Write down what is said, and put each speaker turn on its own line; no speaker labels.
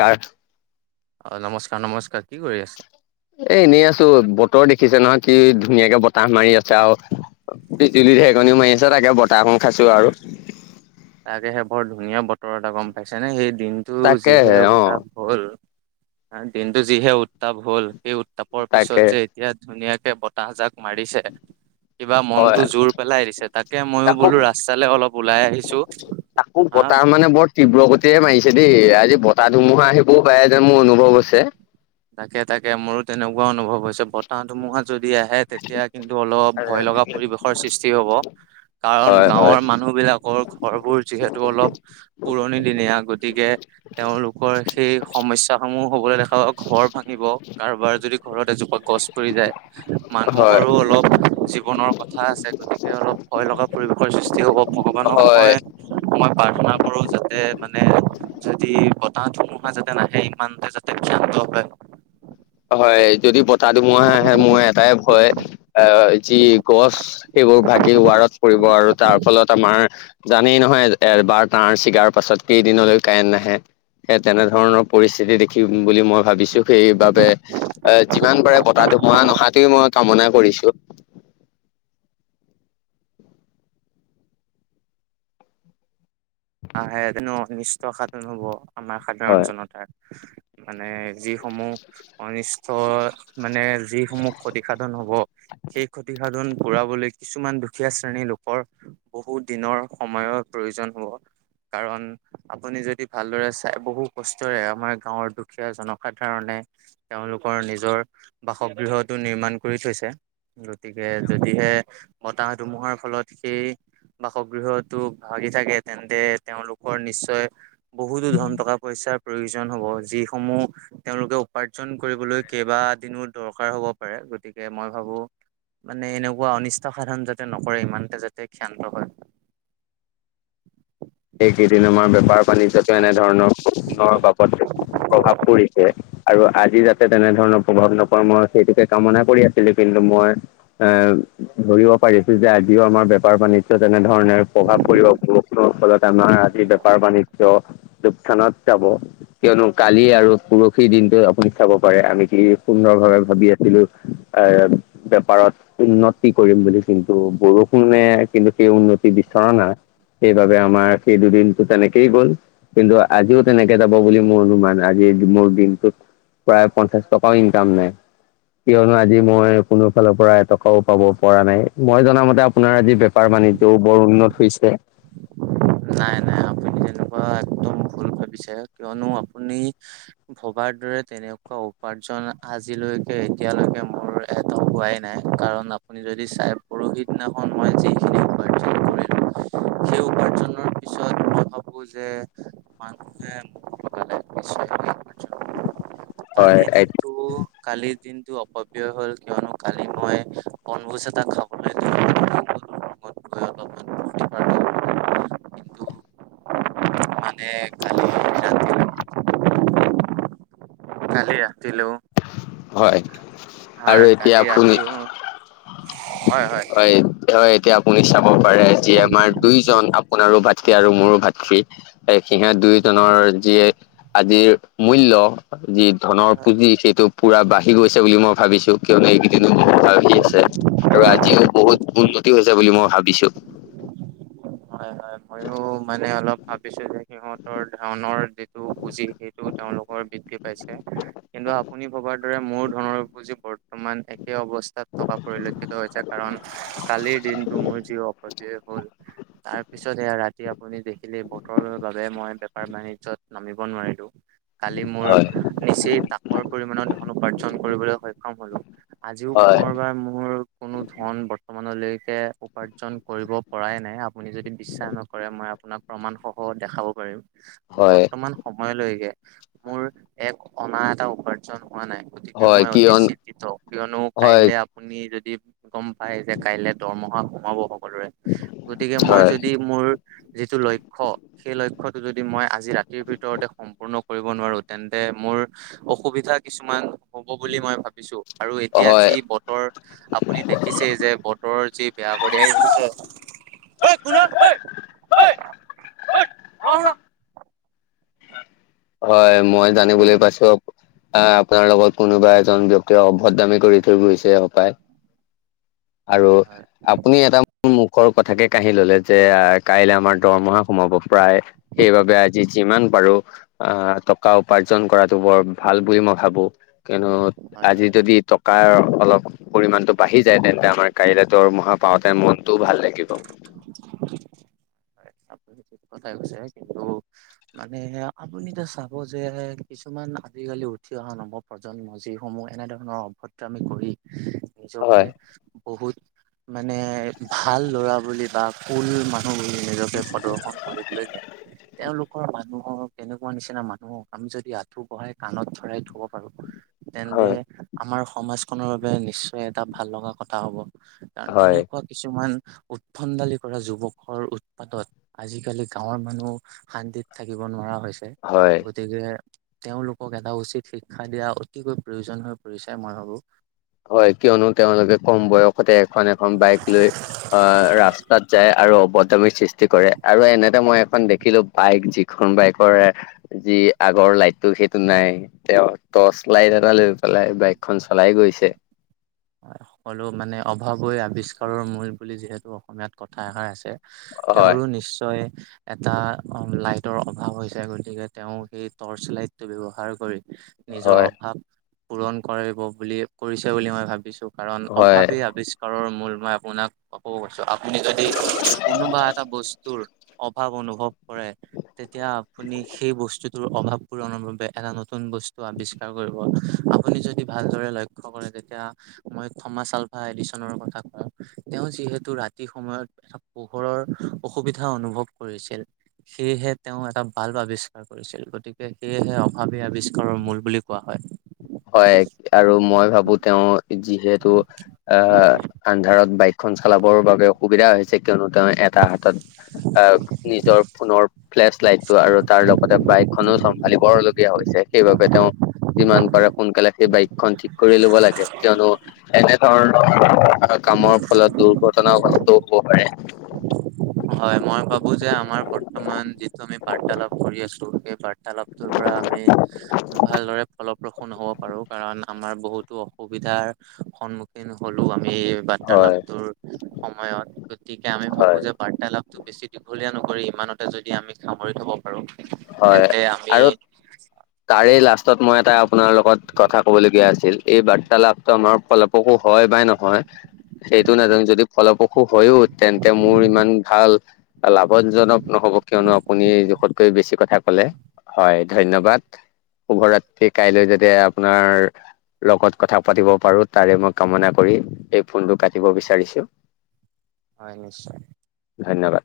কাৰ
অ নমস্কাৰ নমস্কাৰ কি কৰি আছে
এ এনেই আছো বতৰ দেখিছে নহয় কি ধুনীয়াকে বতাহ মাৰি আছে আউ বিজুলী ঢেৰৰ্কনিও মাৰি আছে তাকে বতাহ একন খাইছো আৰু
তাকেহে বৰ ধুনীয়া বতৰ এটা গম পাইছে নে সেই দিনটো যিহে
তাকেহে অ
উত্তাপ হ'ল আ দিনটো যিহে উত্তাপ হ'ল সেই উত্তাপৰ পিছত
তাকে
যে এতিয়া ধুনীয়াকে বতাহজাক মাৰিছে কিবা মনতো
হয়
জোৰ পেলাই দিছে তাকে মইও
তাকো
বোলো ৰাস্তালে অলপ ওলাই আহিছো
তাকো
হা।
বতাহ মানে বৰ তীব্ৰ গতিৰে মাৰিছে দেই আজি বতাহ ধুমুহা আহিবও পাৰে যে মোৰ অনুভৱ হৈছে।
তাকে তাকে মোৰো তেনেকুৱা অনুভৱ হৈছে বতাহ ধুমুহা যদি আহে তেতিয়া কিন্তু অলপ ভয় লগা পৰিবেশৰ সৃষ্টি হ'ব। কাৰণ
হয় হয়
গাঁৱৰ মানুহ বিলাকৰ ঘৰবোৰ যিহেতু অলপ পুৰণি দিনীয়া গতিকে তেওঁলোকৰ সেই সমস্যাসমূহ হ'বলৈ দেখা ঘৰ ভাঙিব কাৰোবাৰ যদি ঘৰত এজোপা গছ পৰি যায়
হয়
মানুহৰো অলপ জীৱনৰ কথা আছে গতিকে অলপ ভয় লগা পৰিৱেশৰ সৃষ্টি হ'ব ভগৱানক
হয়
মই মই প্ৰাৰ্থনা কৰো যাতে মানে যদি বতাহ ধুমুহা যাতে নাহে ইমানতে যাত [inaudible]
হয়, যদি বতাহ ধুমুহা আহে মোই এটাই ভয় এ যি গছ সেইবোৰ ভাগি ৱাৰত পৰিব আৰু তাৰ ফলত আমাৰ জানেই নহয় এ এবাৰ তাঁৰ ছিগাৰ পাছত কেইদিনলৈ কাৰেণ্ট নাহে। সেই তেনেধৰণৰ পৰিস্থিতি দেখিম বুলি মই ভাবিছো। সেইবাবে এ যিমান পাৰে বতাহ ধুমুহা নহাটোৱেই মই কামনা কৰিছো।
আহে তেনে' অনিষ্ঠ সাধন হব, আমাৰ
হয়
সাধাৰণ জনতাৰ। মানে যিসমূহ অনিষ্ট মানে যিসমূহ ক্ষতিসাধন হ'ব সেই ক্ষতিসাধন পুৰাবলৈ কিছুমান দুখীয়া শ্ৰেণীৰ লোকৰ বহু দিনৰ সময়ৰ প্ৰয়োজন হ'ব। কাৰণ আপুনি যদি ভালদৰে চাই বহু কষ্টৰে আমাৰ গাঁৱৰ দুখীয়া জনসাধাৰণে তেওঁলোকৰ নিজৰ বাসগৃহটো নিৰ্মাণ কৰি থৈছে। গতিকে যদিহে বতাহ ধুমুহাৰ ফলত সেই বাসগৃহতো ভাগি থাকে তেন্তে তেওঁলোকৰ নিশ্চয় বহুতো ধন টকা পইচাৰ প্ৰয়োজন হ'ব যিসমূহ তেওঁলোকে উপাৰ্জন কৰিবলৈ কেইবাদিনো দৰকাৰ হ'ব পাৰে গতিকে মই ভাবোঁ মানে এনেকুৱা অনিষ্ট সাধন যাতে নকৰে ইমানতে যাতে ক্ষিয়ান্ত হয়।
এইকেইদিন আমাৰ বেপাৰ বাণিজ্যটো এনেধৰণৰৰ বৰষুণৰ বাবদ প্ৰভাৱ পৰিছে আৰু আজি যাতে তেনেধৰণৰ প্ৰভাৱ নপৰে মই সেইটোকে কামনা কৰি আছিলো কিন্তু মই এ ধৰিব পাৰিছো যে আজিও আমাৰ বেপাৰ বাণিজ্যত তেনেধৰণে প্ৰভাৱ পৰিব বৰষুণৰ ফলত। আমাৰ আজি বেপাৰ বাণিজ্য লোকচানত যাব। কিয়নো কালি আৰু পৰহি দিনটো আপুনি চাব পাৰে আমি কি সুন্দৰ ভাৱে ভাবি আছিলো আহ বেপাৰত উন্নতি কৰিম বুলি কিন্তু বৰষুণে কিন্তু সেই উন্নতি বিচৰা নাই। সেইবাবে আমাৰ সেই দুদিনটো তেনেকেই গ'ল। কিন্তু আজিও তেনেকে যাব বুলি মোৰ অনুমান আজিৰ মোৰ দিনটোত প্ৰায় পঞ্চাশ টকাও ইনকাম নাই। কিয়নো আজি মই কোনো ফালৰ পৰা এটকাও পাব পৰা নাই মই জনামতে আপোনাৰ আজি বেপাৰ বাণিজ্যও বৰ উন্নত হৈছে।
নাই নাই আপুনি তেনেকুৱা একদম ভুল ভাবিছে কিয়নো আপুনি ভবাৰ দৰে তেনেকুৱা উপাৰ্জন আজিলৈকে এতিয়ালৈকে মোৰ এটাও হোৱাই নাই কাৰণ আ আপুনি যদি চাই পৰহি দিনাখন মই যিখিনি উপাৰ্জন কৰিলো সেই উপাৰ্জন ৰ পিছত [unintelligible] ভাবো যে মানুহে মোক লগালে [unintelligible]
হয়
কালি দিনটো কালিৰ দিনটো অপব্যই হল কিয়নো কালি মই বনভোজ এটা খাবলৈ [unintelligible] গৈ অলপমান ফূৰ্তি ফাৰ্তা কৰিলো কিন্তু মানে কালি। ৰাতি
[unintelligible]
কালি ৰাতি লেওঁ।
হয়। আৰু
হয়
এতিয়া
কালি
আপুনি
ৰাতিও।
হয়। হয় এতিয়া আপুনি চাব পাৰে যি আমাৰ দুইজন আপোনাৰো ভাতৃ আৰু মোৰো ভাতৃ। এই সিহত দুয়োজনৰ যি আজিৰ মূল্য যি ধনৰ
হয়
পুঁজি সেইটো পুৰা বাঢ়ি গৈছে বুলি মই ভাবিছো কিয়নো এইকেইদিনো বাহি আছে আৰু আ সিও বহুত উন্নতি হৈছে বুলি মই ভাবিছো।
হয় হয় ময়ো মানে অলপ ভাবিছো যে সিহঁতৰ ধনৰ যি, টো বুজি সেইটো তেওঁলোকৰ বৃদ্ধি পাইছে। কিন্তু আপুনি ভবাৰ দৰে মোৰ ধনৰ পুজি বৰ, বৰ্তমান একে অৱস্থাত থকা পৰিলক্ষিত হৈছে কাৰণ কালিৰ দিনটো মোৰ যি অপব্যয় হ'ল তাৰ পিছত সেয়া ৰাতি আপুনি দেখিলেই বতৰৰ বাবে মই বেপাৰ বাণিজ্যত নামিব নোৱাৰিলো কালি মোৰ
হয়
নিচেই তাকৰ পৰিমানৰ ধন উপাৰ্জন কৰিবলৈ সক্ষম হলো। আজিও
হয়
পুনৰবাৰ মোৰ কোনো ধন বৰ্তমানলৈকে উপাৰ্জন কৰিব পৰাই নাই আপুনি যদি বিশ্বাস নকৰে মই আপোনাক প্ৰমাণসহ দেখাব পাৰিম
হয়
বৰ্তমান সময়লৈকে মোৰ এক অনা এটা উপাৰ্জন হোৱা নাই। গতিকে
হয়
মই অতি
কিয়ন
চিন্তিত কিয়নো
হয়
কাইলে আপুনি যদি গম পায় যে কাইলে দৰমহা সোমাব সকলোৰে গতিকে মই
হয়
যদি মোৰ যিটো লক্ষ্য সেই লক্ষ্যটো যদি মই আজি ৰাতিৰ ভিতৰতে সম্পূৰ্ণ কৰিব নোৱাৰো তেন্তে মোৰ অসুবিধা কিছুমান হ'ব বুলি মই ভাবিছো আৰু এতিয়া
হয়
যি বতৰ আপুনি দেখিছেই যে বতৰৰ যি বেয়া কৰি আহিছে। ঐ কোন অ
হয় মই জানিবলৈ পাইছো। আ আপোনাৰ লগত কোনোবা এজন ব্যক্তিয়ে অভদ্ৰামী কৰি থৈ গৈছে হপায়।
[unintelligible]
আৰু আপুনি এটা মুখৰ কথাকে কাহি ললে যে আহ কাইলৈ আমাৰ দৰমহা সোমাব প্ৰায় সেইবাবে আজি যিমান পাৰো আহ টকা উপাৰ্জন কৰাটো বৰ ভাল বুলি মই ভাবো কিয়নো
হয় হয়
আজি
হয়
যদি কাৰ অলপ পৰিমাণটো বাঢ়ি যায় তেন্তে আমাৰ কাইলে দৰমহা পাওঁতে মনটোও ভাল লাগিব।
[unintelligible] হয় আপুনি ঠিক কথাই কৈছে কিন্তু মানে আপুনি এতিয়া চাব যে কিছুমান আজিকালি উঠি অহা নৱপ্ৰ প্ৰজন্ম যিসমূহ এনেধৰণৰ অভদ্ৰামি কৰি নিজকে
হয়
বহুত মানে ভাল ল'ৰা বুলি বা কুল মানুহ বুলি নিজকে প্ৰদৰ্শন কৰিবলৈ যায়। তেওঁলোকৰ মানুহৰ তেনেকুৱা নিচিনা মানুহক আমি যদি আঁঠু কহাই কাণত ধৰাই থব পাৰো। তেন্তে
হয়
আমাৰ সমাজখনৰ বাবে নিশ্চয় এটা ভাল লগা কথা হব। কাৰণ
হয়
এনেকুৱা কিছুমান উৎভণ্ডালি কৰা যুৱকৰ উৎপাতত আজিকালি গাঁৱৰ মানুহ শান্তিত থাকিব নোৱাৰা হৈছে।
হয়
গতিকে তেওঁলোকক এটা উচিত শিক্ষা দিয়া অতিকৈ প্ৰয়োজন হৈ পৰিছে মই ভাবো।
হয় কিয়নো তেওঁলোকে কম বয়সতে এখন এখন বাইক লৈ অ ৰাস্তাত যায় আৰু অভদ্ৰামিৰ সৃষ্টি কৰে আৰু এনেতে মই এখন দে দেখিলো বাইক যিখন বাইকৰ যি আগৰ লাইটটো সেইটো নাই তেওঁ টৰ্চ লাইট এটা লৈ পেলাই বাইকখন চলাই গৈছে
হয় সকলো মানে অভাৱেই আৱিষ্কাৰৰ মূল বুলি যিহেতু অসমীয়াত কথা এষাৰ আছে
হয়
তেওঁৰো নিশ্চয় এটা লাইটৰ অভাৱ হৈছে গতিকে তেওঁ সেই টৰ্চ লাইটটো ব্যৱহাৰ কৰি নিজৰ
হয়
অভাৱ পূৰণ কৰিব বুলি কৰিছে বুলি মই ভাবিছো কাৰণ
হয়
অভাৱেই আৱিষ্কাৰৰ মূল মই আপোনাক কব গৈছো আপুনি যদি কোনোবা এটা বস্তুৰ অভাৱ অনুভৱ কৰে। তেতিয়া আপুনি সেই বস্তুটোৰ অভাৱ পূৰণৰ বাবে এটা নতুন বস্তু আৱিষ্কাৰ। আপুনি যদি ভালদৰে লক্ষ্য কৰে তেতিয়া, মই থমা চালফা এডিচনৰ কথা কওঁ তেওঁ যিহেতু ৰাতি সময়ত, এটা পোহৰৰ অসুবিধা অনুভৱ কৰিছিল সেয়েহে তেওঁ এটা বাল্ব আৱিষ্কাৰ কৰিছিল গতিকে সেয়েহে অভাৱী আৱিষ্কাৰৰ মূল বুলি কোৱা হয়
হয় আৰু মই ভাবো তেওঁ যিহেতু আহ আন্ধাৰত বাইক খন চলাবৰ বাবে অসুবিধা হৈছে কিয়নো তেওঁ এটা হাতত আহ নিজৰ পুনৰ ফ্লেছ লাইটটো আৰু তাৰ লগতে বাইকখনো চম্ভালি বৰ লগীয়া হৈছে সেইবাবে তেওঁ যিমান পাৰে সোনকালে সেই বাইকখন ঠিক কৰি ল'ব লাগে কিয়নো এনেধৰণৰ কামৰ ফলত দুৰ্ঘটনাগ্ৰ্স্তও হব পাৰে
হয় মই ভাবো যে আমাৰ বৰ্তমান যিটো আমি বাৰ্তালাপ কৰি আছো সেই বাৰ তালাপটোৰ পৰা আমি ভালদৰে ফলপ্ৰসু সো হ'ব পাৰো কাৰণ আমাৰ বহুতো অসুবিধাৰ সন্মুখীন হলও আমি
হয়।
বাৰ্তালাপটোৰ সময়ত গতিকে আমি ভাবো
হয়
যে বাৰ্তালাপটো বেছি দীঘলীয়া নকৰি ইমানতে যদি আমি সামৰি থব পাৰো
হয়
তেন্তে আমি
আৰু তাৰে লাষ্টত মই এটা আপোনাৰ লগত কথা কব লগগীয়া আছিল এই বাৰ্তালাপটো আমাৰ ফল পসু হয় বা নহয় সেইটো নাজানো যদি ফলপ্ৰসু হয়ও তেন্তে মোৰ ইমান ভাল লাভজনক নহব কিয়নো আপুনি এই জোখত জোখতকৈ বেছি কথা ক'লে হয় ধন্যবাদ শুভ ৰাত্ৰি কাইলৈ যাতে আপোনাৰ লগত কথা পাতিব পাৰো তাৰে মই কামনা কৰি এই ফোনটো কাটিব বিচাৰিছো
হয় নিশ্চয়
ধন্যবাদ